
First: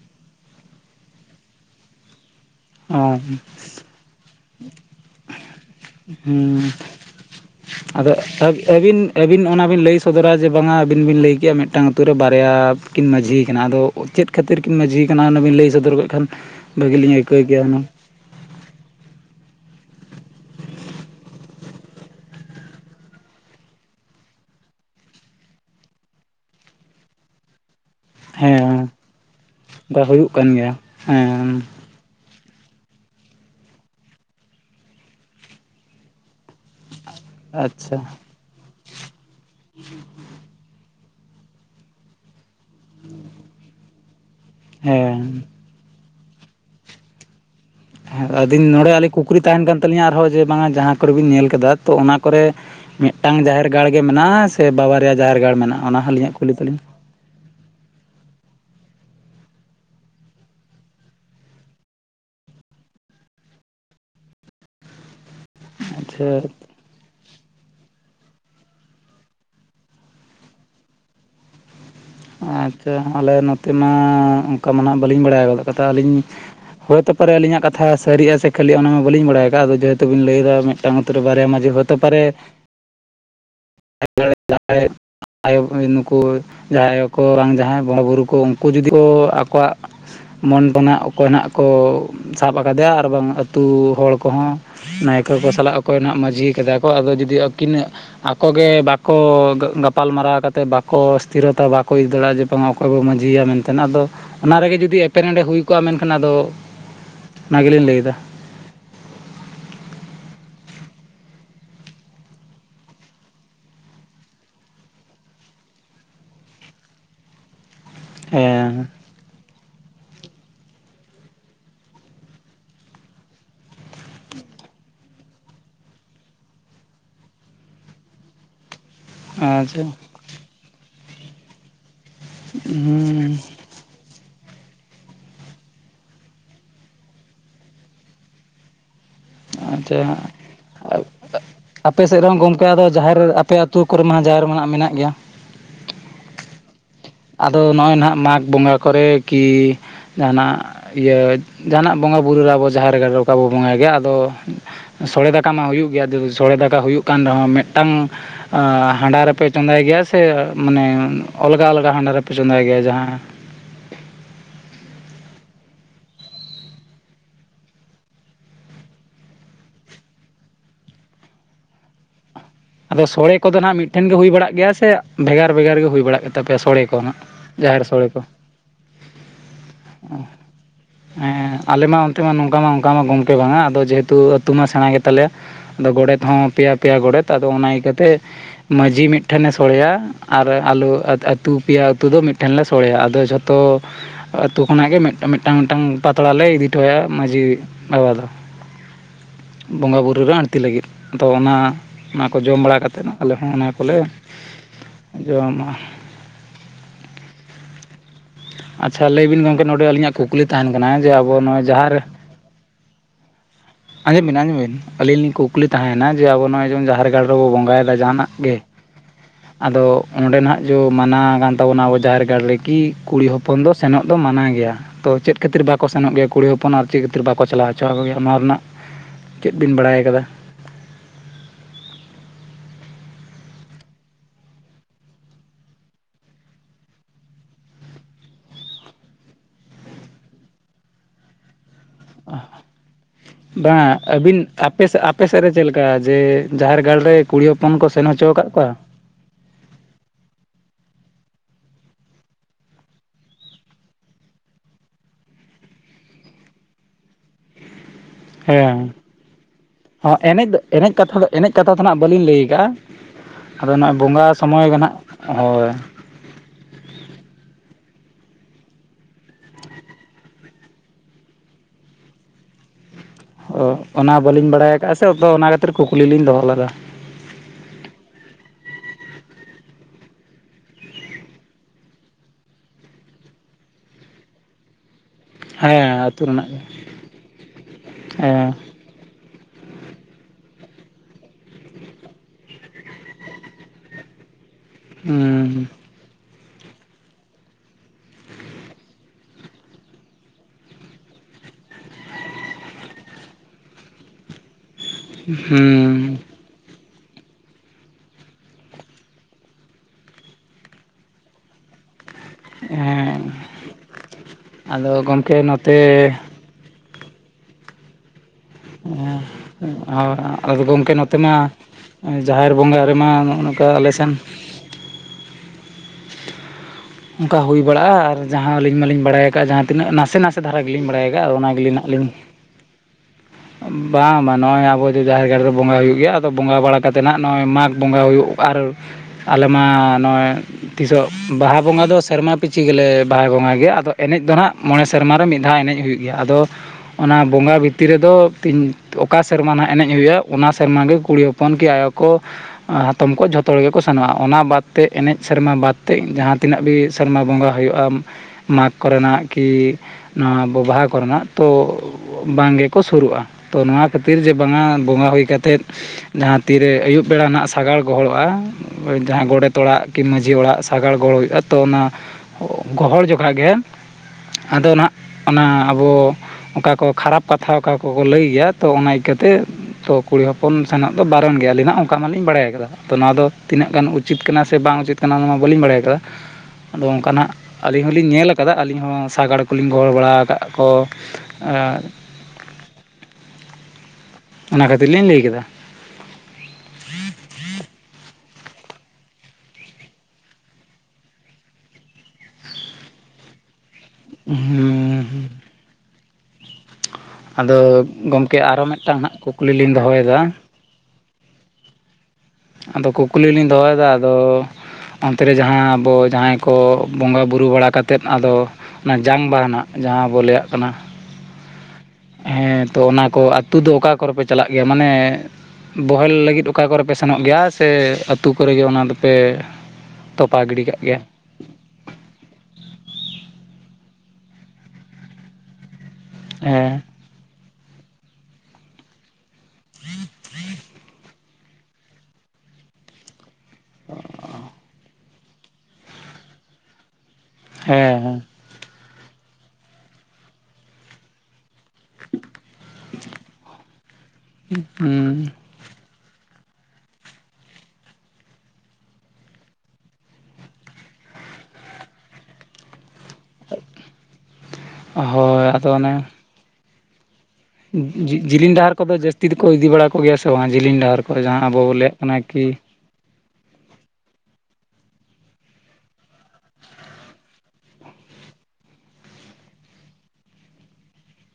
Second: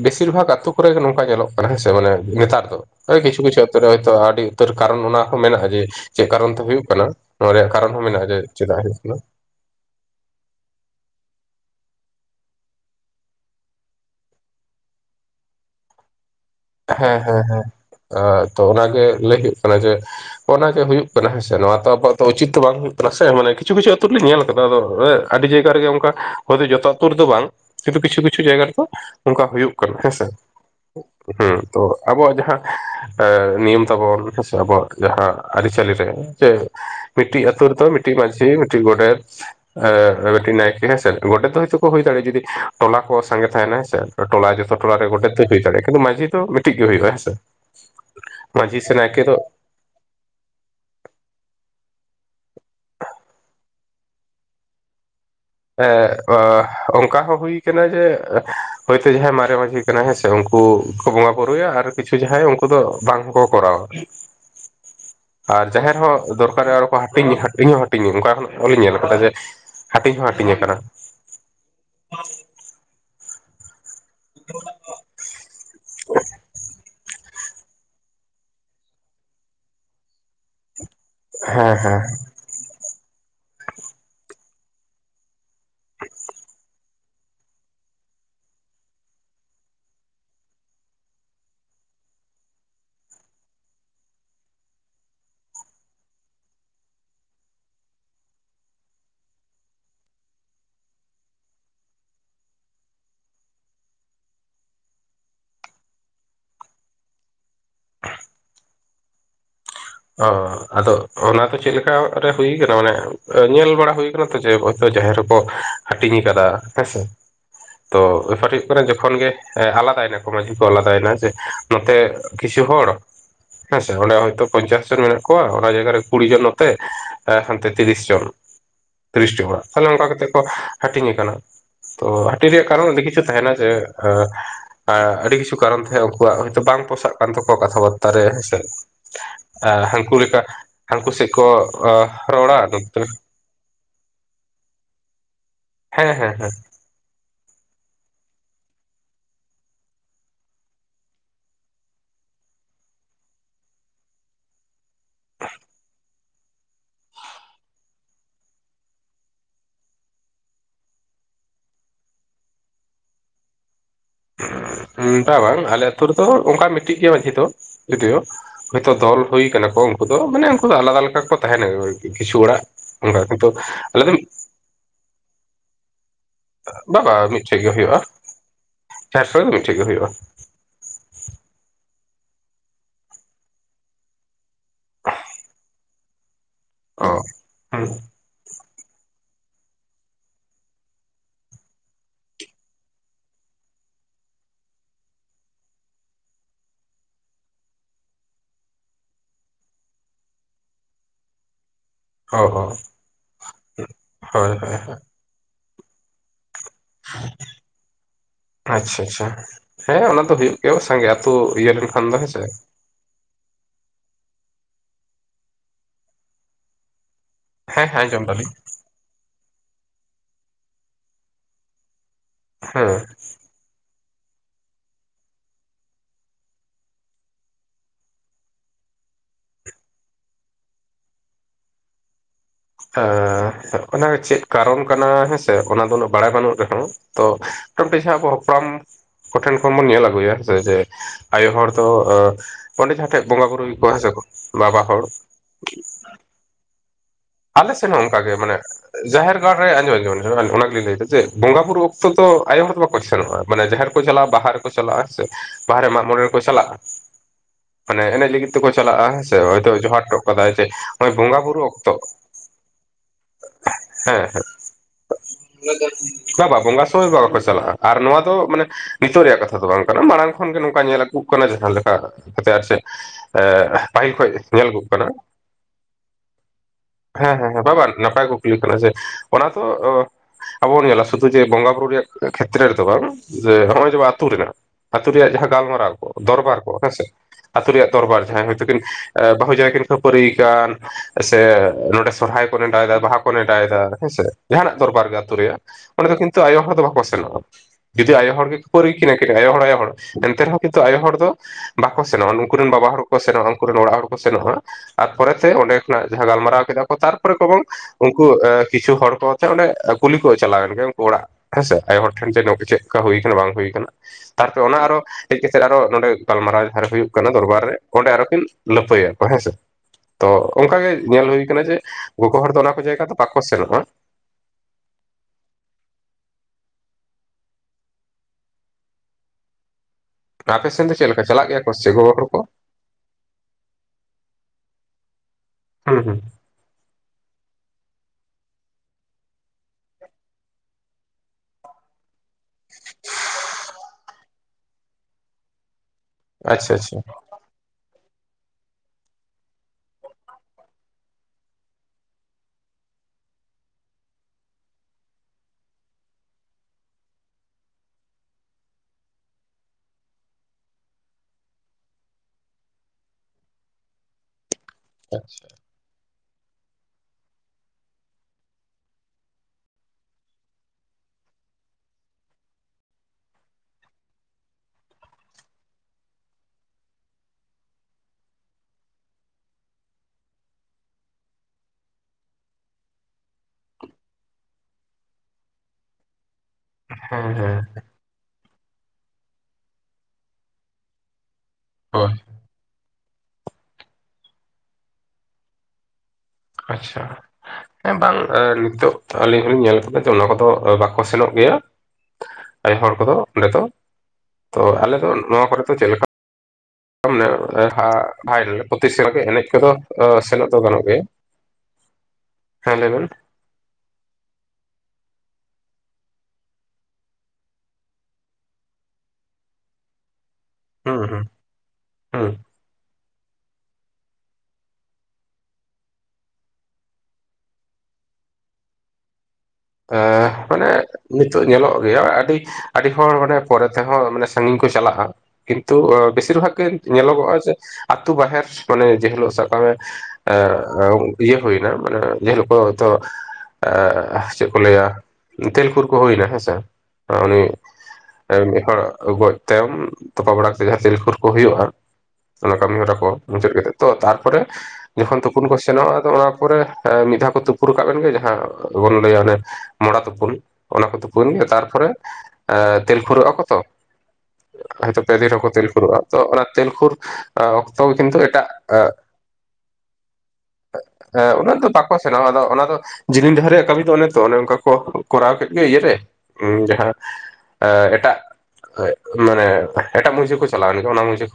ᱵᱮᱥᱤᱨ ᱵᱷᱟᱜᱽ ᱟᱹᱛᱩ ᱠᱚᱨᱮ ᱜᱮ ᱱᱚᱝᱠᱟ ᱧᱮᱞᱚᱜ ᱠᱟᱱᱟ ᱦᱮᱸᱥᱮ ᱢᱟᱱᱮ ᱱᱮᱛᱟᱨ ᱫᱚ ᱛᱚ ᱠᱤᱪᱩ ᱠᱤᱪᱩ ᱟᱛᱳ ᱨᱮ ᱦᱚᱭᱛᱚ ᱟᱹᱰᱤ ᱩᱛᱟᱹᱨ ᱠᱟᱨᱚᱱ ᱚᱱᱟ ᱠᱚ ᱢᱮᱱᱟᱜᱼᱟ ᱡᱮ ᱪᱮᱫ ᱠᱟᱨᱚᱱ ᱛᱮ ᱦᱩᱸ ᱦᱳᱭᱳᱜ ᱠᱟᱱᱟ ᱱᱚᱣᱟ ᱨᱮᱭᱟᱜ ᱠᱟᱨᱚᱱ ᱦᱚᱸ ᱟᱫᱚ ᱢᱮᱱᱟᱜᱼᱟ ᱡᱮ ᱪᱮᱫᱟᱜ ᱦᱩᱭᱩᱜ ᱟᱹᱵᱤᱱ ᱠᱟᱱᱟ ᱟᱹᱵᱤᱱ ᱚᱱᱟ ᱵᱤᱱ ᱞᱟᱹᱭ ᱥᱚᱫᱚᱨᱟ ᱡᱮ ᱵᱟᱝᱟ ᱟᱹᱵᱤᱱ ᱵᱤᱱ ᱞᱟᱹᱭ ᱠᱮᱫᱮᱜᱼᱟ ᱢᱤᱫᱴᱟᱝ ᱟᱛᱩᱨᱮ ᱵᱟᱨᱭᱟ ᱠᱤᱱ ᱢᱟᱺᱡᱷᱤ ᱟᱠᱟᱱᱟ ᱟᱫᱚ ᱪᱮᱫ ᱠᱷᱟᱹᱛᱤᱨ ᱠᱤᱱ ᱢᱟᱺᱡᱷᱤ ᱟᱠᱟᱱᱟ ᱚᱱᱟᱵᱤᱱ ᱞᱟᱹᱭ ᱥᱚᱫᱚᱨ ᱠᱮᱫ ᱠᱷᱟᱱ ᱵᱷᱟᱹᱜᱤ ᱞᱤᱧ ᱦᱮᱸ ᱟᱹᱭᱠᱟᱹᱣ ᱦᱮᱸ ᱠᱮᱭᱟ ᱦᱮᱸ ᱦᱩᱱᱟᱹᱝ ᱛᱚ ᱚᱱᱟᱜᱮ ᱞᱟᱹᱭ ᱦᱩᱭᱩᱜ ᱠᱟᱱᱟ ᱡᱮ ᱚᱱᱟᱜᱮ ᱦᱩᱭᱩᱜ ᱠᱟᱱᱟ ᱦᱮᱸ ᱥᱮ ᱱᱚᱣᱟ ᱛᱚ ᱟᱵᱚᱣᱟᱜ ᱫᱚ ᱩᱪᱤᱛ ᱫᱚ ᱵᱟᱝ ᱦᱩᱭᱩᱜ ᱠᱟᱱᱟ ᱥᱮ ᱢᱟᱱᱮ ᱠᱤᱪᱷᱩ ᱠᱤᱪᱷᱩ ᱟᱛᱩ ᱨᱮᱞᱤᱧ ᱧᱮᱞ ᱟᱠᱟᱫᱟ ᱟᱫᱚ ᱟᱹᱰᱤ ᱡᱟᱭᱜᱮ ᱨᱮᱜᱮ ᱚᱱᱠᱟ ᱦᱚᱭᱛᱚ ᱡᱚᱛᱚ ᱟᱛᱩ ᱨᱮᱫᱚ ᱵᱟᱝ ᱠᱤᱱᱛᱩ ᱠᱤᱪᱷᱩ ᱠᱤᱪᱷᱩ ᱡᱟᱭᱜᱟ ᱨᱮᱫᱚ ᱦᱮᱸ ᱚᱱᱠᱟ ᱦᱩᱭᱩᱜ ᱠᱟᱱᱟ ᱚᱱᱠᱟ ᱦᱮᱸᱥᱮ ᱦᱩᱭᱩᱜ ᱠᱟᱱ ᱜᱮᱭᱟ [unintelligible] ᱦᱮᱸ ᱦᱩᱸ ᱛᱚ ᱟᱵᱚᱣᱟᱜ ᱡᱟᱦᱟᱸ ᱮ ᱱᱤᱭᱚᱢ ᱛᱟᱵᱚᱱ ᱟᱵᱚᱣᱟᱜ ᱡᱟᱦᱟᱸ ᱟᱹᱨᱤᱪᱟᱞᱤ ᱨᱮ ᱡᱮ ᱢᱤᱫᱴᱤᱡ ᱟᱛᱩ ᱨᱮᱫᱚ ᱟᱪᱪᱷᱟ ᱢᱤᱫᱴᱤᱡ ᱢᱟᱡᱷᱤ ᱢᱤᱫᱴᱤᱡ ᱜᱰᱮᱛ ᱢᱤᱫᱴᱤᱡ ᱱᱟᱭᱠᱮ ᱦᱮᱸ ᱥᱮ ᱜᱰᱮᱛ ᱫᱚ [unintelligible] [unintelligible] ᱠᱚ ᱦᱩᱭ ᱫᱟᱲᱮᱭᱟᱜ ᱡᱚᱫᱤ ᱴᱚᱞᱟ ᱠᱚ ᱥᱟᱜᱮ ᱛᱟᱦᱮᱱᱟ ᱦᱮᱸ ᱥᱮ ᱴᱚᱞᱟ ᱡᱚᱛᱚ ᱴᱚᱞᱟ ᱨᱮ ᱜᱚᱰᱮᱛ ᱦᱮᱸ ᱫᱚᱭ ᱦᱩᱭ ᱫᱟᱲᱮᱜ-ᱟ᱾ ᱠᱤᱱᱛᱩ ᱢᱟᱡᱷᱤ ᱫᱚ ᱢᱤᱴᱤᱡ ᱜᱮ ᱦᱩᱭᱩᱜᱼᱟ ᱦᱮᱸᱥᱮ? ᱟᱫᱤᱱ ᱢᱟᱺᱡᱷᱤ ᱱᱚᱰᱮ ᱥᱮ ᱟᱞᱮ ᱱᱟᱭᱠᱮ ᱫᱚ ᱠᱩᱠᱞᱤ ᱛᱟᱦᱮᱱ ᱠᱟᱱ ᱛᱟᱹᱟᱞᱤᱧᱟ ᱟᱨᱦᱚᱸ ᱡᱮ ᱵᱟᱝᱟ ᱡᱟᱦᱟᱸ ᱠᱚᱨᱮ ᱵᱤᱱ ᱧᱮᱞ ᱠᱟᱫᱟ ᱛᱚ ᱚᱱᱟ ᱠᱚᱨᱮ ᱢᱤᱫᱴᱟᱝ ᱡᱟᱦᱮᱨ ᱜᱟᱲ ᱜᱮ ᱢᱮᱱᱟᱜᱼᱟ ᱥᱮ ᱵᱟᱵᱟᱨᱭᱟ ᱡᱟᱦᱮᱨ ᱜᱟᱲ ᱢᱮᱱᱟᱜᱼᱟ ᱮ ᱚᱱᱟ ᱦᱚᱸ ᱟᱹᱞᱤᱧᱟᱜ ᱚ ᱠᱩᱞᱤ ᱛᱟᱹᱞᱤᱧ ᱚᱱᱠᱟ ᱦᱚᱸ ᱦᱩᱭ ᱠᱟᱱᱟ ᱡᱮ ᱦᱚᱳᱭᱛᱳ ᱡᱟᱦᱟᱸᱭ ᱢᱟᱨᱮ ᱢᱟᱺᱡᱷᱤ ᱠᱟᱱᱟᱭ ᱦᱮᱸᱥᱮ ᱩᱱᱠᱩ ᱠᱚ ᱵᱚᱸᱜᱟ ᱵᱩᱨᱩᱭᱟ ᱟᱨ ᱠᱤᱪᱷᱩ ᱡᱟᱦᱟᱸᱭ ᱩᱱᱠᱩ ᱫᱚ ᱵᱟᱝ ᱦᱚᱸᱠᱚ ᱠᱚᱨᱟᱣᱟ᱾ ᱟᱨ ᱡᱟᱦᱮᱨ ᱦᱚᱸ ᱟᱪᱪᱷᱟ ᱫᱚᱨᱠᱟᱨᱚᱜᱼᱟ ᱟᱨ ᱦᱟᱹᱴᱤᱧ ᱦᱚᱸ ᱦᱟᱹᱴᱤᱧ ᱦᱟᱹᱴᱤᱧᱟ ᱚᱱᱠᱟ ᱠᱷᱚᱱ ᱛᱷᱚᱞᱤᱧ ᱧᱮᱞ ᱟᱠᱟᱫᱟ ᱡᱮ ᱦᱟᱹᱴᱤᱧ ᱦᱚᱸ ᱦᱟᱹᱴᱤᱧ ᱟᱠᱟᱱᱟ᱾ ᱟᱪᱪᱷᱟ ᱟᱞᱮ ᱱᱚᱛᱮ ᱢᱟ ᱚᱱᱠᱟ ᱢᱟ ᱦᱟᱸᱜ ᱵᱟᱹᱞᱤᱧ ᱵᱟᱲᱟᱭ ᱜᱚᱫ ᱠᱟᱛᱷᱟ ᱟᱹᱞᱤᱧ ᱦᱳᱭᱛᱚ ᱯᱚᱨᱮ ᱟᱹᱞᱤᱧᱟᱜ ᱠᱟᱛᱷᱟᱹᱨᱤᱜᱼᱟ ᱥᱮ ᱠᱷᱟᱹᱞᱤᱼᱟ ᱚᱱᱟ ᱢᱟ ᱵᱟᱹᱞᱤᱧ ᱵᱟᱲᱟᱭ ᱟᱠᱟᱜᱼᱟ ᱟᱫᱚ ᱡᱮᱦᱮᱛᱩᱚᱵᱤᱱ ᱞᱟᱹᱭᱮᱫᱟ᱾ ᱢᱤᱫᱴᱟᱝ ᱵᱟᱨᱭᱟ ᱢᱡᱷᱤ ᱦᱮᱸ ᱦᱛᱮ ᱦᱮᱸ ᱯᱟᱨᱮ ᱟᱛᱳᱨᱮ ᱡᱟᱦᱟᱸᱭ ᱟᱭᱳᱵ ᱦᱚᱭ ᱱᱩᱠᱩ ᱡᱟᱦᱟᱸᱭ ᱠᱚ ᱨᱟᱝ ᱡᱟᱦᱟᱸᱭ ᱵᱚᱸᱜᱟᱼᱵᱳᱩᱨᱩ ᱠᱚ ᱩᱱᱠᱩ ᱡᱩᱫᱤ ᱠᱚ ᱟᱠᱚᱣᱟᱜ ᱢᱚᱱᱯᱚᱱᱟᱜ ᱚᱠᱚᱭ ᱱᱟᱦᱱᱟᱜ ᱠᱚ ᱥᱟᱵ ᱟᱠᱟᱫᱮᱭᱟ ᱟᱨ ᱵᱟᱝᱟᱝ ᱟᱹᱛᱩ ᱦᱚᱲ ᱠᱚᱦᱚᱸ ᱱᱟᱭᱠᱮ ᱠᱚ ᱥᱟᱞᱟᱜ ᱚᱠᱚᱭ ᱱᱟᱦᱟᱜ ᱢᱟᱹᱡᱷᱤ ᱠᱟᱫᱮ ᱠᱚ ᱟᱫᱚ ᱡᱩᱫᱤ ᱟᱹᱠᱤᱱ ᱟ ᱠᱚᱜᱮ ᱵᱟᱠᱚ ᱜᱟᱯᱟᱞᱢᱟᱨᱟᱣ ᱠᱟᱛᱮᱫ ᱵᱟᱠᱚ ᱥᱛᱷᱤᱨᱚᱛᱟ ᱵᱟᱠᱚ ᱤᱫ ᱫᱟᱲᱮᱭᱟᱜᱼᱟ ᱡᱮ ᱚᱝᱼᱟ ᱚᱠᱚᱭ ᱵᱚ ᱢᱟᱺᱡᱷᱤᱭᱟ ᱢᱮᱱᱛᱮ ᱟᱫᱚ ᱚᱱᱟ ᱨᱮᱜᱮ ᱡᱩᱫᱤ ᱮᱯᱮᱨᱮᱰᱸ ᱦᱩᱭ ᱠᱚᱜᱼᱟ ᱢᱮᱱᱠᱷᱟᱱ ᱟᱫᱚ, [inaudible] ᱚᱱᱟ ᱜᱮᱞᱤᱧ ᱞᱟᱹᱭᱮᱫᱟ᱾ ᱚ ᱟᱫᱚ ᱚᱱᱟ ᱫᱚ ᱪᱮᱫᱞᱮᱠᱟ ᱨᱮ ᱦᱩᱭ ᱟᱠᱟᱱᱟ ᱢᱟᱱᱮ ᱧᱮᱞ ᱵᱟᱲᱟ ᱦᱩᱭ ᱠᱟᱱᱟᱛᱚ ᱚᱛᱚ ᱡᱟᱦᱮᱨ ᱨᱮᱠᱚ ᱦᱟᱹᱴᱤᱧ ᱠᱟᱫᱟ ᱦᱮᱸᱥᱮ? ᱛᱚ ᱵᱮᱯᱷᱟᱨ ᱦᱩᱭᱩᱜ ᱠᱟᱱᱟ ᱦᱮᱸ ᱡᱚᱠᱷᱚᱱ ᱜᱮ ᱮ ᱟᱞᱟᱫᱟᱭᱱᱟᱠᱚ ᱢᱺᱡᱷᱤ ᱠᱚ ᱟᱞᱟᱫᱟᱭᱱᱟ ᱥᱮ ᱱᱚᱛᱮ ᱠᱤᱪᱷᱩ ᱦᱚᱲ ᱦᱮᱸ ᱥᱮ ᱚᱰᱮ ᱦᱚᱭᱛᱚ ᱯᱚᱧᱪᱟᱥ ᱡᱚᱱ ᱢᱮᱱᱟᱜ ᱠᱚᱣᱟ ᱚᱱᱟ ᱡᱟᱭᱜᱟ ᱨᱮ ᱠᱩᱲᱤ ᱡᱚᱱ ᱱᱚᱛᱮ ᱟᱨ ᱦᱟᱱᱛᱮ ᱛᱤᱨᱤᱥ ᱡᱚᱱ᱾ ᱛᱤᱨᱤᱥ ᱴᱤ ᱚᱲᱟᱜ ᱟᱪᱪᱷᱟ ᱛᱟᱦᱚᱞᱮ ᱚᱱᱠᱟ ᱠᱟᱛᱮᱜ ᱠᱚ ᱦᱟᱹᱴᱤᱧ ᱟᱠᱟᱱᱟ ᱛᱚ ᱦᱟᱹᱴᱤᱧ ᱨᱮᱭᱟᱜ ᱠᱟᱨᱚᱱ ᱟᱹᱰᱤ ᱠᱤᱪᱷᱩ ᱦᱩᱸ ᱛᱟᱦᱮᱱᱟ ᱡᱮᱼᱼ ᱟᱸᱜᱼᱼ ᱟᱸ ᱟᱹᱰᱤ ᱠᱤᱪᱷᱩ ᱠᱟᱨᱚᱱ ᱛᱟᱦᱮᱸ ᱩᱱᱠᱩᱣᱟᱜ ᱦᱚᱭᱛᱚ ᱵᱟᱝ ᱯᱚᱥᱟᱜ ᱠᱟᱱ ᱛᱟᱠᱚᱣᱟ ᱠᱟᱛᱷᱟ ᱵᱟᱨᱛᱟ ᱨᱮ ᱦᱮᱸᱥᱮ᱾ ᱮᱸ ᱟᱪᱪᱷᱟ ᱦᱟᱹᱱᱠᱩ ᱞᱮᱠᱟ ᱦᱟᱹᱱᱠᱩ ᱥᱮᱜ ᱠᱚ ᱚ ᱨᱚᱲᱟ ᱱᱚᱛᱮᱼᱼ ᱛᱩ ᱠᱚᱨᱮ ᱢᱟ ᱡᱟᱦᱮᱨ ᱢᱟ ᱢᱮᱱᱟᱜ ᱜᱮᱭᱟ᱾ ᱦᱮᱸ ᱦᱮᱸ ᱦᱮᱸ᱾ ᱟᱫᱚ ᱱᱚᱜ-ᱚᱭ ᱱᱟᱦᱟᱸᱜ ᱢᱟᱜᱽ ᱵᱚᱸᱜᱟ ᱠᱚᱨᱮ ᱠᱤᱼᱼ ᱡᱟᱦᱟᱸ ᱱᱟᱜ ᱤᱭᱟᱹ ᱡᱟᱦᱟᱸ ᱱᱟᱜ ᱵᱚᱸᱜᱟᱼᱵᱩᱨᱩ ᱨᱮ ᱟᱵᱚ ᱡᱟᱦᱮᱨ ᱜᱟᱲ ᱨᱮ ᱚᱱᱠᱟ ᱵᱚ ᱵᱚᱸᱜᱟᱭ ᱜᱮᱭᱟ ᱟᱫᱚᱼᱼ ᱥᱚᱲᱮ ᱫᱟᱠᱟ ᱢᱟ ᱦᱩᱭᱩᱜ ᱜᱮᱭᱟ ᱡᱩᱫᱤ‌ ᱥᱚᱲᱮ ᱫᱟᱠᱟ ᱦᱩᱭᱩᱜ ᱠᱟᱱ ᱨᱮᱦᱚᱸ ᱢᱮᱜᱴᱟᱝᱼᱼ ᱚᱻ ᱦᱟᱸᱰᱟ ᱨᱮᱯᱮ ᱪᱚᱸᱫᱟᱭ ᱜᱮᱭᱟ ᱥᱮ ᱢᱟᱱᱮ ᱚᱞᱜᱟ ᱚᱞᱚᱜᱽᱼᱼ ᱦᱟᱸᱰᱟ ᱨᱮᱯᱮ ᱪᱚᱸᱫᱟᱭ ᱜᱮᱭᱟ ᱡᱟᱦᱟᱸ ᱦᱩᱸ ᱚᱝᱠᱟ ᱵᱟᱝ ᱟᱞᱮ ᱟᱹᱛᱩ ᱨᱮᱫᱚ ᱚᱱᱠᱟ ᱢᱤᱫᱴᱤᱡ ᱜᱮ ᱢᱟᱡᱷᱤ ᱫᱚ ᱡᱩᱫᱤᱭᱳ ᱱᱤᱛᱳᱜ ᱫᱚ ᱦᱳᱭᱠᱟᱱᱟᱠᱚ ᱦᱩᱭ ᱠᱟᱱᱟ ᱠᱚ ᱩᱱᱠᱩ ᱫᱚ ᱢᱟᱱᱮ ᱩᱱᱠᱩ ᱫᱚ ᱟᱞᱟᱫᱟ ᱞᱮᱠᱟ ᱠᱚ ᱛᱟᱦᱮᱱᱟ ᱟᱨᱠᱤ ᱠᱤᱪᱷᱩ ᱚᱲᱟᱜ ᱟᱫᱚ ᱚᱱᱠᱟ ᱥᱚᱲᱮ ᱠᱤᱱᱛᱩ ᱠᱚᱫᱚ ᱦᱟᱸᱜ ᱟᱞᱮ ᱢᱤᱫᱴᱷᱮᱱ ᱫᱚ ᱜᱮ ᱦᱩᱭ ᱵᱟᱲᱟᱜ ᱜᱮᱭᱟ ᱥᱮ ᱵᱷᱮᱜᱟᱨ ᱵᱷᱮᱜᱟᱨ ᱜᱮ ᱦᱩᱭ ᱵᱟᱲᱟᱜ-ᱟ? ᱛᱟᱯᱮᱭᱟ ᱥᱚᱲᱮ ᱠᱚ ᱵᱟᱵᱟ ᱦᱟᱸᱜ ᱢᱤᱫᱴᱷᱮᱡ ᱜᱮ ᱡᱟᱦᱮᱨ ᱦᱩᱭᱩᱜᱼᱟ ᱥᱚᱲᱮ ᱠᱚ᱾ ᱪᱟᱨᱥᱚ ᱫᱚ ᱢᱤᱫᱴᱷᱮᱡ ᱜᱮ ᱦᱩᱭᱩᱜᱼᱟ ᱦᱮᱸ ᱟᱞᱮ ᱢᱟ ᱚᱱᱛᱮ ᱢᱟ ᱱᱚᱝᱠᱟ ᱢᱟ ᱚᱱᱠᱟ ᱢᱟ ᱜᱚᱝᱠᱮ ᱵᱟᱝᱟ ᱟᱫᱚ ᱡᱮ ᱦᱮᱛᱩ ᱟᱹᱛᱩ ᱢᱟ ᱥᱮᱬᱟ ᱜᱮᱛᱟ ᱞᱮᱭᱟ᱾ ᱟᱫᱚ ᱜᱚᱰᱮᱛ ᱦᱚᱸ ᱯᱮᱭᱟ ᱯᱮᱭᱟ ᱚ ᱜᱚᱰᱮᱛ ᱟᱫᱚ ᱚᱱᱟ ᱦᱩᱸ ᱤᱭᱠᱟᱹ ᱛᱮ᱾ ᱢᱟᱺᱡᱷᱤ ᱢᱤᱫ ᱴᱷᱮᱱᱮ ᱥᱚᱲᱮᱭᱟ ᱟᱨ ᱟᱞᱚ ᱟᱹᱛᱩ ᱯᱮᱭᱟ ᱟᱸᱛᱩ ᱫᱚ ᱢᱤᱫᱼᱼ ᱴᱷᱮᱱ ᱞᱮ ᱥᱚᱲᱮᱭᱟ ᱟᱫᱚ ᱡᱷᱚᱛᱚᱼᱼ ᱟᱹᱛᱩ ᱠᱷᱚᱱᱟᱜ ᱜᱮ ᱢᱤᱜᱴᱟᱝ ᱢᱤᱜᱴᱟᱝ ᱯᱟᱛᱲᱟ ᱞᱮ ᱤᱫᱤ ᱚᱴᱚ ᱣᱟᱭᱟ ᱢᱟᱺᱡᱷᱤ ᱵᱟᱵᱟ ᱫᱚ᱾ ᱵᱚᱸᱜᱟ ᱵᱩᱨᱩ ᱨᱮ ᱟᱬᱛᱤ ᱞᱟᱹᱜᱤᱫ ᱛᱚ ᱚᱱᱟᱼᱼ ᱚᱱᱟ ᱠᱚ ᱚ ᱡᱚᱢ ᱚ ᱵᱟᱲᱟ ᱠᱟᱛᱮᱫ ᱟᱞᱮ ᱦᱚᱸ ᱚᱱᱟ ᱠᱚᱞᱮ ᱦᱳᱭ ᱦᱳᱭ ᱦᱳᱭ ᱡᱚᱢᱟ᱾ [inaudible] ᱟᱪᱪᱷᱟ ᱞᱟᱹᱭ ᱟᱪᱪᱷᱟ ᱵᱤᱱ ᱜᱚᱢᱠᱮ ᱱᱚᱰᱮ ᱦᱮᱸ ᱟᱹᱞᱤᱧᱟᱜ ᱚᱱᱟ ᱫᱚ ᱠᱩᱠᱞᱤ ᱦᱩᱭᱩᱜ ᱛᱟᱦᱮᱱ ᱜᱮᱭᱟ ᱠᱟᱱᱟ ᱥᱟᱸᱜᱮ ᱡᱮ ᱟᱛᱩ ᱟᱵᱚ ᱱᱚᱜᱼᱚᱭ ᱤᱭᱟᱹ ᱡᱟᱦᱟᱸ ᱨᱮ ᱞᱮᱱᱠᱷᱟᱱ ᱫᱚ ᱦᱮᱸᱥᱮ᱾ ᱟᱸᱡᱚᱢ ᱵᱤᱱ ᱟᱧᱡᱚᱢ‌ ᱵᱤᱱ ᱟᱹᱞᱤᱧ ᱞᱤᱧ ᱠᱩᱠᱞᱤ ᱛᱟᱦᱮᱱᱟ ᱡᱮ ᱟᱵᱚ ᱱᱚᱜ-ᱚᱭ ᱡᱮᱢᱚᱱ ᱡᱟᱦᱮᱨ ᱜᱟᱲ ᱨᱮᱵᱚ ᱵᱚᱸᱜᱟ ᱦᱮᱸ ᱭᱮᱫᱟ ᱦᱮᱸ ᱡᱟᱦᱟᱸ ᱟᱸᱡᱚᱢ ᱱᱟᱜ ᱫᱟᱞᱤᱧ ᱜᱮᱼᱼ ᱟᱫᱚ ᱚᱸᱰᱮ ᱱᱟᱦᱟᱸᱜ ᱡᱚ ᱢᱟᱱᱟ ᱠᱟᱱ ᱛᱟᱵᱚᱱᱟ ᱟᱵᱚ ᱡᱟᱦᱮᱨ ᱜᱟᱲ ᱨᱮᱠᱤ ᱦᱮᱸ ᱠᱩᱲᱤ ᱦᱚᱯᱼᱼ ᱦᱚᱯᱚᱱ ᱫᱚ ᱥᱮᱱᱚᱜ ᱫᱚ ᱢᱟᱱᱟ ᱜᱮᱭᱟ᱾ ᱛᱚ ᱪᱮᱫ ᱠᱷᱟᱹᱛᱤᱨ ᱵᱟᱠᱚ ᱥᱮᱱᱚᱜ ᱜᱮᱭᱟ ᱠᱩᱲᱤ ᱦᱚᱯᱚᱱ ᱟᱨ ᱪᱤᱜ ᱠᱷᱟᱹᱛᱤᱨ ᱵᱟᱠᱚ ᱪᱟᱞᱟᱣ ᱦᱚᱪᱚ ᱟᱠᱚ ᱜᱮᱭᱟ ᱚᱱᱟ ᱨᱮᱱᱟᱜᱼᱼ ᱪᱮᱫ ᱵᱤᱱ ᱵᱟᱲᱟᱭ ᱠᱟᱫᱟ? ᱟᱻ ᱚᱱᱟ ᱪᱮᱫ ᱠᱟᱨᱚᱱ ᱠᱟᱱᱟ ᱦᱮᱸᱥᱮ ᱚᱱᱟ ᱫᱚ ᱩᱱᱟᱹᱜ ᱵᱟᱲᱟᱭ ᱵᱟᱹᱱᱩᱜ ᱨᱮᱦᱚᱸᱼᱼ ᱛᱚ ᱢᱚᱴᱟ-ᱢᱩᱴᱤ ᱦᱟᱸᱜ ᱟᱵᱚ ᱦᱟᱯᱲᱟᱢ ᱠᱚᱴᱷᱮᱱ ᱠᱷᱚᱱ ᱵᱚᱱ ᱧᱮᱞ ᱟᱹᱜᱩᱭᱟ ᱦᱮᱸ ᱥᱮ ᱡᱮᱼᱼ ᱟᱭᱳ ᱦᱚᱲ ᱫᱚ ᱚ ᱚᱸᱰᱮ ᱡᱟᱦᱟᱸ ᱴᱷᱮᱡ ᱵᱚᱸᱜᱟ ᱵᱩᱨᱩᱭ ᱜᱮ ᱠᱚ ᱵᱟᱝ ᱦᱮᱸ ᱥᱮ ᱠᱚ ᱟᱹᱵᱤᱱ ᱵᱟᱵᱟ ᱟᱯᱮ ᱥᱮᱫ ᱦᱚᱲᱼᱼ ᱟᱯᱮ ᱥᱮᱫ ᱨᱮ ᱪᱮᱫ ᱞᱮᱠᱟ ᱡᱮ ᱡᱟᱦᱮᱨ ᱜᱟᱲ ᱨᱮ ᱠᱩᱲᱤ ᱦᱚᱯᱚᱱ ᱠᱚ ᱦᱚᱸ ᱥᱮᱱ ᱦᱚᱪᱚᱣ ᱚᱱᱠᱟᱜᱮ ᱠᱟᱜ ᱢᱟᱱᱮ ᱠᱚᱣᱟ? ᱡᱟᱦᱮᱨ ᱜᱟᱲ ᱨᱮ ᱟᱸᱡᱚᱢ ᱟᱧᱡᱚᱢ ᱟᱧᱡᱚᱢ ᱵᱮᱱ ᱚᱱᱟ ᱜᱮᱞᱤᱧ ᱞᱟᱹᱭ ᱫᱟ ᱡᱮ ᱵᱚᱸᱜᱟ ᱵᱩᱨᱩ ᱚᱠᱛᱚ ᱫᱚ ᱟᱭᱳ ᱦᱚᱲ ᱫᱚ ᱵᱟᱠᱚ ᱥᱮᱱᱚᱜ-ᱟ ᱢᱟᱱᱮ ᱡᱟᱦᱮᱨᱼᱼ ᱠᱚ ᱪᱟᱞᱟᱜ-ᱟ ᱵᱟᱦᱟ ᱨᱮ ᱠᱚ ᱪᱟᱞᱟᱜ-ᱟ ᱦᱸᱮ ᱥᱮ ᱵᱟᱦᱟ ᱨᱮ ᱢᱟᱜ ᱢᱚᱬᱮ ᱨᱮᱠᱚ ᱪᱟᱞᱟᱜ-ᱟ, ᱢᱟᱱᱮ ᱮᱱᱮᱡᱼᱼ ᱞᱟᱹᱜᱤᱫ ᱛᱮᱠᱚ ᱦᱮᱸ ᱪᱟᱞᱟᱜ-ᱟ ᱦᱮᱸᱥᱮ ᱦᱚᱭᱛᱳ ᱡᱚᱦᱟᱨ ᱴᱚ ᱦᱚᱸ ᱮᱱᱮᱡ ᱠᱟᱫᱟᱭ ᱫᱚ ᱡᱮ ᱮᱱᱮᱡ ᱱᱚᱜ-ᱚᱭ ᱠᱟᱛᱷᱟ ᱫᱚ ᱵᱚᱸᱜᱟ ᱮᱱᱮᱡ ᱵᱩᱨᱩ ᱠᱟᱛᱷᱟ ᱫᱚ ᱚᱠᱛᱚᱼᱼ ᱱᱟᱦᱟᱜ ᱵᱟᱹᱞᱤᱧ ᱞᱟᱹᱭ ᱠᱟᱜ-ᱟ ᱟᱫᱚ ᱱᱟᱦᱟᱸᱜ ᱵᱚᱸᱜᱟ ᱥᱚᱢᱚᱭ ᱜᱮ ᱱᱟᱦᱟᱸᱜ ᱦᱚᱭᱼᱼ ᱵᱟᱼᱵᱟ ᱵᱚᱸᱜᱟ ᱥᱚᱢᱚᱭ ᱵᱟᱠᱚ ᱪᱟᱞᱟᱜ-ᱟ ᱟᱨ ᱱᱚᱣᱟ ᱫᱚ ᱢᱟᱱᱮᱼᱼ ᱱᱤᱛᱚᱜ ᱨᱮᱭᱟᱜ ᱠᱟᱛᱷᱟ ᱫᱚ ᱵᱟᱝ ᱠᱟᱱᱟ ᱢᱟᱬᱟᱝ ᱠᱷᱚᱱ ᱜᱮ ᱱᱚᱝᱠᱟ ᱧᱮᱞ ᱟᱹᱜᱩᱜ ᱠᱟᱱᱟ ᱡᱟᱦᱟᱸ ᱞᱮᱠᱟ ᱠᱟᱛᱮᱜ ᱟᱨ ᱪᱮᱜ᱾ ᱦᱚᱭ ᱚᱱᱟ ᱵᱟᱹᱞᱤᱧ ᱵᱟᱲᱟᱭ ᱠᱟᱜ-ᱟ ᱥᱮ ᱛᱚ ᱚᱱᱟ ᱠᱷᱟᱹᱛᱤᱨ ᱠᱩᱠᱞᱤ ᱞᱤᱧ ᱫᱚᱦᱚ ᱞᱮᱫᱟ᱾ ᱦᱮᱸ ᱦᱮᱸᱸ ᱵᱟᱼᱵᱟ ᱱᱟᱯᱟᱭ ᱠᱩᱠᱞᱤ ᱠᱟᱱᱟ ᱡᱮ ᱚᱱᱟ ᱦᱚᱸᱛᱚ ᱚᱼᱼ ᱟᱵᱚ ᱵᱚᱱ ᱧᱮᱞᱟ ᱥᱩᱫᱩ ᱡᱮ ᱵᱚᱸᱜᱟ ᱵᱩᱨᱩ ᱨᱮᱭᱟᱜ ᱠᱷᱮᱛᱨᱚ ᱨᱮᱫᱚ ᱵᱟᱝ ᱡᱮ ᱱᱚᱜ-ᱚᱭ ᱡᱮ ᱟᱛᱩ ᱨᱮᱱᱟᱜᱼᱼ ᱟᱛᱩ ᱨᱮᱭᱟᱜ ᱡᱟᱦᱟᱸ ᱜᱟᱞᱢᱟᱨᱟᱣ ᱠᱚ ᱦᱮᱸ ᱟᱹᱛᱩ ᱨᱮᱱᱟᱜ ᱜᱮ ᱫᱚᱨᱵᱟᱨ ᱠᱚ ᱦᱮᱸ ᱥᱮ ᱟᱛᱩ ᱨᱮᱭᱟᱜ ᱫᱚᱨᱵᱟᱨ ᱡᱟᱦᱟᱸᱭ ᱦᱮᱸ ᱦᱚᱭᱛᱚ ᱠᱤᱱᱼᱼ ᱮ ᱵᱟᱹᱦᱩ ᱡᱟᱶᱟᱭ ᱠᱤᱱ ᱠᱷᱟᱹᱯᱟᱹᱨᱤᱭ ᱠᱟᱱ ᱥᱮᱼᱼ ᱮ ᱱᱚᱸᱰᱮ ᱥᱚᱨᱦᱟᱭ ᱠᱚ ᱱᱮᱱᱰᱟ ᱭᱮᱫᱟ ᱵᱟᱦᱟ ᱠᱚ ᱱᱮᱰᱟ ᱭᱮᱫᱟ ᱦᱮᱸᱥᱮ ᱡᱟᱦᱟᱸ ᱱᱟᱜ ᱫᱚᱨᱠᱟᱨ ᱜᱮ ᱟᱛᱩ ᱨᱮᱭᱟᱜᱼᱼ ᱦᱩᱸ ᱚᱱᱰᱮ ᱠᱤᱱᱛᱩ ᱟᱭᱚ ᱦᱚᱲ ᱫᱚ ᱵᱟᱠᱚ ᱥᱮᱱᱚᱜ-ᱟ᱾ ᱡᱩᱫᱤ ᱟᱭᱚ ᱦᱚᱲ ᱜᱮ ᱠᱷᱟᱹᱯᱟᱹᱨᱤᱭ ᱠᱤᱱᱟ ᱠᱤᱱ ᱟᱭᱚ ᱦᱚᱲ ᱟᱭᱚ ᱦᱚᱲ ᱮᱱᱛᱮ ᱨᱮᱦᱚᱸ ᱠᱤᱱᱛᱩ ᱟᱭᱚ ᱦᱚᱲ ᱫᱚᱼᱼ ᱵᱟᱠᱚ ᱥᱮᱱᱚᱜ-ᱟ ᱱᱩᱠᱩ ᱨᱮᱱ ᱵᱟᱵᱟ ᱦᱚᱲ ᱠᱚ ᱥᱮᱱᱚᱜ-ᱟ ᱩᱱᱠᱩ ᱨᱮᱱ ᱚᱲᱟᱜ ᱦᱚᱲ ᱠᱚ ᱥᱮᱱᱚᱜ-ᱟ᱾ ᱟᱨ ᱯᱚᱨᱮᱛᱮ ᱚᱸᱰᱮ ᱠᱷᱚᱱᱟᱜ ᱦᱩᱸ ᱡᱟᱦᱟᱸ ᱜᱟᱞᱢᱟᱨᱟᱣ ᱠᱮᱫᱟ ᱠᱚ ᱛᱟᱨᱯᱚᱨᱮ ᱠᱚ ᱵᱚᱱᱼᱼ ᱩᱱᱠᱩ ᱠᱤᱪᱷᱩ ᱦᱚᱲ ᱠᱚ ᱟᱛᱮ ᱚᱸᱰᱮ ᱠᱩᱞᱤ ᱠᱚ ᱪᱟᱞᱟᱣ ᱮᱱ ᱜᱮ ᱩᱱᱠᱩ ᱚᱲᱟᱜ ᱦᱮᱸᱥᱮ ᱟᱭᱳ ᱦᱚᱲ ᱼᱼ ᱴᱷᱮᱱ ᱡᱮ ᱪᱮᱫ ᱞᱮᱠᱟ ᱦᱩᱭᱩ ᱦᱮᱸ ᱟᱠᱟᱱᱟ ᱵᱟᱝ ᱦᱩᱭᱩ ᱟᱠᱟᱱᱟ ᱛᱟᱨᱯᱚᱨ ᱚᱱᱟ ᱟᱨᱚ ᱟᱫᱚ ᱜᱚᱢᱠᱮ ᱦᱮᱡ ᱠᱟᱛᱮ ᱟᱨᱚ ᱱᱚᱛᱮ ᱱᱚᱰᱮ ᱼᱼ ᱜᱟᱞᱢᱟᱨᱟᱣ ᱦᱩᱭᱩᱜ ᱠᱟᱱᱟ ᱫᱚᱨᱵᱟᱨ ᱨᱮ ᱚᱸᱰᱮ ᱟᱨᱦᱚ ᱠᱤᱱ ᱼᱼ ᱟᱫᱚ ᱜᱚᱢᱠᱮ ᱚᱱᱠᱟᱜᱮ ᱱᱚᱛᱮ ᱧᱮᱞ ᱢᱟ ᱦᱩᱭ ᱠᱟᱱᱟ ᱡᱮ ᱼᱼ ᱜᱚᱜᱚ ᱦᱚᱲ ᱡᱟᱦᱮᱨ ᱫᱚ ᱚᱱᱟ ᱠᱚ ᱵᱚᱸᱜᱟ ᱡᱟᱭᱜᱟ ᱨᱮᱢᱟ ᱫᱚ ᱵᱟᱠᱚ ᱱᱚᱜᱼᱚ ᱱᱚᱝᱠᱟ ᱥᱮᱱᱚᱜᱼᱟ ᱟᱞᱮ ᱥᱮᱱ ᱼᱼ ᱚᱱᱠᱟ ᱦᱩᱭ ᱵᱟᱲᱟᱜᱼᱟ ᱟᱨ ᱡᱟᱦᱟᱸ ᱟᱞᱤᱧ ᱢᱟᱞᱤᱧ ᱵᱟᱲᱟᱭ ᱠᱟᱜᱼᱟ ᱡᱟᱦᱟᱸᱛᱤᱱᱟᱹᱜ ᱱᱟᱥᱮ ᱱᱟᱥᱮ ᱼᱼ ᱱᱟᱥᱮ ᱫᱷᱟᱨᱟ ᱟᱯᱮ ᱜᱮᱞᱤᱧ ᱥᱮᱱ ᱫᱚ ᱵᱟᱲᱟᱭ ᱪᱮᱫ ᱞᱮᱠᱟ ᱟᱠᱟᱫᱼᱟ ᱪᱟᱞᱟᱜ ᱚᱱᱟ ᱜᱮᱭᱟ ᱜᱮᱞᱤ ᱠᱚ ᱥᱮ ᱱᱟᱦᱟᱜ ᱞᱤᱧ ᱜᱚᱜᱚ ᱼᱼ ᱦᱚᱲ ᱠᱚ ᱵᱟᱝ ᱵᱟᱝ ᱱᱚᱜᱼᱚᱭ ᱟᱵᱚ ᱡᱮ ᱡᱟᱦᱮᱨ ᱜᱟᱲ ᱨᱮ ᱵᱚᱸᱜᱟ ᱦᱩᱭᱩᱜ ᱦᱩᱸ ᱜᱮᱭᱟ ᱦᱩᱸ ᱟᱫᱚ ᱼᱼ ᱵᱚᱸᱜᱟ ᱵᱟᱲᱟ ᱠᱟᱛᱮᱫ ᱱᱟᱦᱟᱜ ᱱᱚᱜᱼᱚᱭ ᱢᱟᱜᱽ ᱵᱚᱸᱜᱟ ᱦᱩᱭᱩᱜ ᱟᱨ ᱟᱞᱮᱢᱟ ᱱᱚᱜᱼᱚᱭ ᱼᱼ ᱛᱤᱥᱚᱜ ᱵᱟᱦᱟ ᱵᱚᱸᱜᱟ ᱫᱚ ᱥᱮᱨᱢᱟ ᱯᱤᱪᱷᱤ ᱜᱮᱞᱮ ᱵᱟᱦᱟ ᱵᱚᱸᱜᱟ ᱜᱮᱭᱟ ᱟᱫᱚ ᱮᱱᱮᱡ ᱫᱚ ᱱᱟᱦᱟᱜ ᱢᱚᱬᱮ ᱥᱮᱨᱢᱟᱨᱮ ᱢᱤᱫ ᱫᱷᱟᱣ ᱮᱱᱮᱡ ᱦᱩᱭᱩᱜ ᱾ ᱜᱮ ᱟᱫᱚ ᱟᱪᱪᱷᱟ ᱟᱪᱪᱷᱟ ᱚᱱᱟ ᱵᱚᱸᱜᱟ ᱵᱷᱤᱛᱤᱨ ᱨᱮᱫᱚ ᱼᱼ ᱛᱤᱱ ᱚᱠᱟ ᱥᱮᱨᱢᱟ ᱱᱟ ᱦᱟᱸᱜ ᱮᱱᱮᱡ ᱦᱩᱭᱩᱜ-ᱟ ᱚᱱᱟ ᱥᱮᱨᱢᱟ ᱜᱮ ᱠᱩᱲᱤ ᱦᱚᱯᱚᱱ ᱠᱤ ᱟᱭᱳ ᱠᱚᱼᱼ ᱟᱸᱻ ᱦᱟᱛᱚᱢ ᱠᱚ ᱡᱷᱚᱛᱚ ᱦᱚᱲ ᱜᱮᱠᱚ ᱥᱮᱱᱚᱜ-ᱟ ᱚᱱᱟ ᱵᱟᱫᱽ ᱛᱮ ᱮᱱᱮᱡ ᱥᱮᱨᱢᱟ ᱵᱟᱫᱽ ᱛᱮ ᱡᱟᱦᱟᱸ ᱛᱤᱱᱟᱹᱜ ᱜᱤᱼᱼ ᱥᱮᱨᱢᱟ ᱵᱚᱸᱜᱟ ᱦᱩᱭᱩᱜ-ᱟᱢ ᱢᱟᱜᱽ ᱠᱚᱨᱮ ᱱᱟᱜ ᱠᱤᱼᱼ ᱱᱚᱣᱟ ᱵᱚᱵᱟᱦᱟ ᱠᱚᱨᱮᱱᱟᱜ ᱛᱚ ᱵᱟᱝ ᱜᱮᱠᱚ ᱥᱩᱨᱩᱜᱼᱟ᱾ ᱛᱚ ᱱᱚᱣᱟ ᱠᱷᱟᱹᱛᱤᱨ ᱡᱮ ᱵᱟᱝᱟ ᱵᱚᱸᱜᱟ ᱦᱩᱭ ᱟᱪᱪᱷᱟ ᱠᱟᱛᱮᱫ ᱼᱼ ᱡᱟᱦᱟᱸ ᱛᱤᱨᱮ ᱟᱹᱭᱩᱵ ᱵᱮᱲᱟ ᱱᱟᱜ ᱥᱟᱜᱟᱲ ᱜᱚᱦᱚᱲᱚᱜᱼᱟ ᱾ ᱡᱟᱦᱟᱸ ᱜᱚᱰᱮᱛ ᱚᱲᱟᱜ ᱠᱤ ᱢᱟᱹᱡᱷᱤ ᱚᱲᱟᱜ ᱥᱟᱜᱟᱲ ᱜᱚᱦᱚᱲ ᱦᱩᱭᱩᱜᱼᱟ ᱛᱚ ᱚᱱᱟ ᱼᱼ ᱠᱚ ᱜᱚᱦᱚᱲ ᱡᱚᱠᱷᱟ ᱜᱮ ᱼᱼ ᱟᱫᱚ ᱱᱟᱦᱟᱜ ᱚᱱᱟ ᱟᱵᱚ ᱚᱠᱟ ᱠᱚ ᱠᱷᱟᱨᱟᱯ ᱠᱟᱛᱷᱟ ᱚᱠᱟ ᱠᱚ ᱼᱼ ᱠᱚ ᱞᱟᱹᱭ ᱜᱮᱭᱟ ᱛᱚ ᱚᱱᱟ ᱤᱠᱟᱹᱛᱮ ᱼᱼ ᱛᱚ ᱠᱩᱲᱤ ᱦᱚᱯᱚᱱ ᱥᱮᱱᱚᱜ ᱫᱚ ᱵᱟᱨᱚᱱ ᱜᱮᱭᱟ ᱞᱤᱱᱟᱜ ᱚᱱᱠᱟ ᱦᱚᱞᱤᱧ ᱵᱟᱲᱟᱭ ᱟᱠᱟᱫᱟ ᱟᱫᱚ ᱱᱚᱣᱟ ᱫᱚ ᱛᱤᱱᱟᱹᱜ ᱜᱟᱱ ᱩᱪᱤᱛ ᱠᱟᱱᱟ ᱥᱮ ᱵᱟᱝ ᱩᱪᱤᱛ ᱼᱼ ᱠᱟᱱᱟ ᱚᱱᱟ ᱫᱚᱞᱤᱧ ᱵᱟᱹᱞᱤᱧ ᱵᱟᱲᱟᱭ ᱠᱟ ᱾ [inaudible] ᱟᱫᱚ ᱦᱮᱸ ᱚᱱᱠᱟᱱᱟᱜ ᱦᱮᱸ ᱟᱹᱞᱤᱧ ᱦᱚᱸ ᱼᱼ ᱞᱤᱧ ᱧᱮᱞ ᱟᱠᱟᱫᱟ ᱟᱹᱞᱤᱧ ᱦᱚᱸ ᱥᱟᱜᱟᱲ ᱠᱚᱞᱤᱧ ᱜᱚᱲ ᱵᱟᱲᱟ ᱟᱠᱟ ᱠᱚ ᱟᱨ ᱼᱼ ᱦᱳᱭ ᱼᱼ ᱚᱱᱟ ᱠᱷᱟᱹᱛᱤᱨ ᱞᱤᱧ ᱞᱟᱹᱭ ᱠᱮᱫᱟ ᱾ ᱟᱪᱪᱷᱟ ᱾ ᱦᱮᱸ ᱵᱟᱝ ᱱᱤᱛᱚᱜ ᱟᱹᱞᱤᱧ ᱦᱚᱞᱤᱧ ᱧᱮᱞ [unintelligible] ᱱᱚᱣᱟ ᱠᱚᱫᱚ ᱵᱟᱠᱚ ᱥᱮᱱᱚᱜ ᱜᱮᱭᱟ ᱟᱭᱳ ᱦᱚᱲ ᱠᱚᱫᱚ ᱱᱤᱛᱚᱜ ᱛᱚ ᱟᱞᱮ ᱫᱚ ᱱᱚᱣᱟ ᱠᱚᱨᱮ ᱫᱚ ᱪᱮᱫᱞᱮᱠᱟ ᱼᱼ ᱟᱫᱚ ᱜᱚᱢᱠᱮ ᱟᱨᱦᱚᱸ [unintelligible] ᱯᱨᱚᱛᱤ ᱢᱤᱫᱴᱟᱝ ᱥᱮᱱ ᱦᱟᱸᱜ ᱮᱱᱮᱡ ᱠᱩᱠᱞᱤ ᱠᱚᱫᱚ ᱞᱤᱧ ᱫᱚᱦᱚᱭᱮᱫᱟ ᱥᱮᱱᱚᱜ ᱫᱚ ᱜᱟᱱᱚᱜ ᱜᱮᱭᱟ ᱾ ᱟᱫᱚ ᱠᱩᱠᱞᱤ ᱞᱤᱧ ᱫᱚᱦᱚᱭᱮᱫᱟ ᱟᱫᱚ ᱼᱼ ᱚᱱᱛᱮ ᱨᱮ ᱡᱟᱦᱟᱸ ᱟᱵᱚ ᱡᱟᱦᱟᱸᱭ ᱠᱚ ᱵᱚᱸᱜᱟᱼᱵᱩᱨᱩ ᱵᱟᱲᱟ ᱠᱟᱛᱮᱫ ᱟᱫᱚ ᱼᱼ ᱚᱱᱟ ᱡᱟᱝᱵᱟᱦᱟᱱᱟᱜ ᱡᱟᱦᱟᱸ ᱵᱚ ᱞᱟᱹᱭᱟᱜ ᱠᱟᱱᱟ ᱾ ᱦᱮᱸ ᱦᱮᱸ ᱦᱮᱸ ᱛᱚ ᱚᱱᱟ ᱠᱚ ᱟᱛᱩ ᱫᱚ ᱚᱠᱟ ᱠᱚᱨᱮᱯᱮ ᱪᱟᱞᱟᱜ ᱜᱮᱭᱟ ᱢᱟᱱᱮ ᱼᱼ ᱵᱚᱦᱮᱞ ᱞᱟᱹᱜᱤᱫ ᱚᱠᱟ ᱠᱚᱨᱮ ᱯᱮ ᱥᱮᱱᱚᱜ ᱜᱮᱭᱟ ᱥᱮ ᱟᱹᱛᱩ ᱠᱚᱨᱮ ᱜᱮ ᱚᱱᱟ ᱫᱚᱯᱮ ᱾ ᱟ ᱢᱟᱱᱮ ᱼᱼ ᱧᱮᱞᱚᱜ ᱜᱮᱭᱟ ᱟᱹᱰᱤ ᱟᱹᱰᱤ ᱦᱚᱲ ᱢᱟᱱᱮ ᱯᱚᱨᱮ ᱛᱮᱦᱚᱸ ᱢᱟᱱᱮ ᱥᱟᱜᱤᱧ ᱠᱚ ᱪᱟᱞᱟᱜᱼᱟ ᱠᱤᱱᱛᱩ ᱼᱼ [unintelligible] ᱠᱤᱱ ᱦᱮᱸ ᱧᱮᱞᱚᱜᱚᱜᱼᱟ ᱡᱮ ᱟᱛᱳ ᱵᱟᱦᱮᱨ ᱢᱟᱱᱮ ᱡᱮ ᱦᱤᱞᱳᱜ ᱥᱟᱠᱟᱢᱮ ᱼᱼ ᱤᱭᱟᱹ ᱦᱩᱭᱱᱟ ᱢᱟᱱᱮ [unintelligible] ᱦᱚᱛᱚ ᱼᱼ ᱛᱤᱞᱠᱩᱨᱠᱚ ᱦᱩᱭᱱᱟ ᱦᱮᱸᱥᱮ ᱩᱱᱤ ᱦᱮᱸᱻ ᱦᱮᱸ ᱢᱤᱫ ᱦᱚᱲᱚᱲ ᱜᱚᱭ ᱛᱟᱭᱚᱢ ᱛᱚᱯᱟ ᱵᱟᱲᱟ ᱠᱟᱮᱛ ᱡᱟᱸᱦᱟ ᱛᱮᱞᱠᱩᱨ ᱠᱚ ᱦᱩᱭᱩᱜᱼᱟ ᱚᱱᱟ ᱠᱟᱹᱢᱤᱦᱚᱨᱟ ᱠᱚ ᱢᱩᱪᱟᱹᱫ ᱠᱟᱛᱮ ᱛᱚ ᱛᱟᱨᱯᱚᱨᱮ ᱦᱩᱸ ᱡᱚᱠᱷᱚᱱ ᱛᱩᱯᱩᱱ ᱠᱚ ᱥᱮᱱᱚᱜᱼᱟ ᱼᱼ ᱟᱫᱚ ᱚᱱᱟ ᱯᱚᱨᱮ ᱢᱤᱫ ᱫᱷᱟᱣ ᱠᱚ ᱛᱩᱯᱩ ᱨᱟᱠᱟᱵ ᱜᱮ ᱡᱟᱦᱟᱸ ᱟᱫᱚ ᱵᱩᱱ ᱼᱼ ᱞᱟᱹᱭ ᱟᱞᱮ ᱢᱚᱲᱟ ᱛᱩᱯᱩᱱ ᱚᱱᱟ ᱠᱚ ᱛᱩᱯᱩᱱ ᱛᱟᱨᱯᱚᱨᱮ ᱛᱮᱞ ᱯᱷᱩᱨᱩᱣ ᱦᱚᱸᱛᱳ [unintelligible] ᱯᱮᱫᱤᱱ ᱦᱳᱭ ᱨᱮᱠᱚ ᱟᱫᱚ ᱚᱱᱮ ᱛᱮᱞᱠᱷᱩᱨᱚᱜᱼᱟ ᱛᱚ ᱚᱱᱟ ᱛᱮᱞᱠᱷᱩᱨ ᱾ ᱡᱤᱞᱤᱧ ᱰᱟᱦᱟᱨ ᱠᱚᱫᱚ ᱡᱟᱹᱥᱛᱤ ᱫᱚᱠᱚ ᱤᱫᱤ ᱵᱟᱲᱟ ᱠᱚᱜᱮᱭᱟ ᱥᱮ ᱵᱟᱝ ᱡᱤᱞᱤᱧ ᱰᱟᱦᱟᱨ ᱠᱚ ᱡᱟᱦᱟᱸ ᱩᱱᱟᱹᱜ ᱟᱵᱚ ᱫᱚ ᱵᱚᱞᱮ? ᱵᱟᱠᱚ ᱟᱫᱚ ᱚᱱᱟ ᱫᱚ ᱡᱤᱱᱤ ᱰᱟᱦᱟᱨ ᱨᱮᱭᱟᱜ ᱠᱟᱹᱢᱤ ᱼᱼ ᱛᱳ ᱚᱱᱮ ᱛᱚ ᱚᱱᱮ ᱚᱱᱠᱟ ᱠᱚ ᱠᱚᱨᱟᱣ ᱠᱮᱫ ᱜᱮ ᱤᱭᱟᱹ ᱨᱮ ᱡᱟᱦᱟᱸ ᱮ ᱮᱴᱟᱜ ᱦᱳᱭ ᱢᱟᱱᱮ ᱮᱴᱟᱜ ᱢᱩᱦᱡᱟᱹ ᱠᱚ ᱪᱟᱞᱟᱣᱮᱱ ᱜᱮ ᱚᱱᱟ ᱢᱩᱦᱡᱟᱹ ᱠᱷᱚᱱᱟᱜ ᱾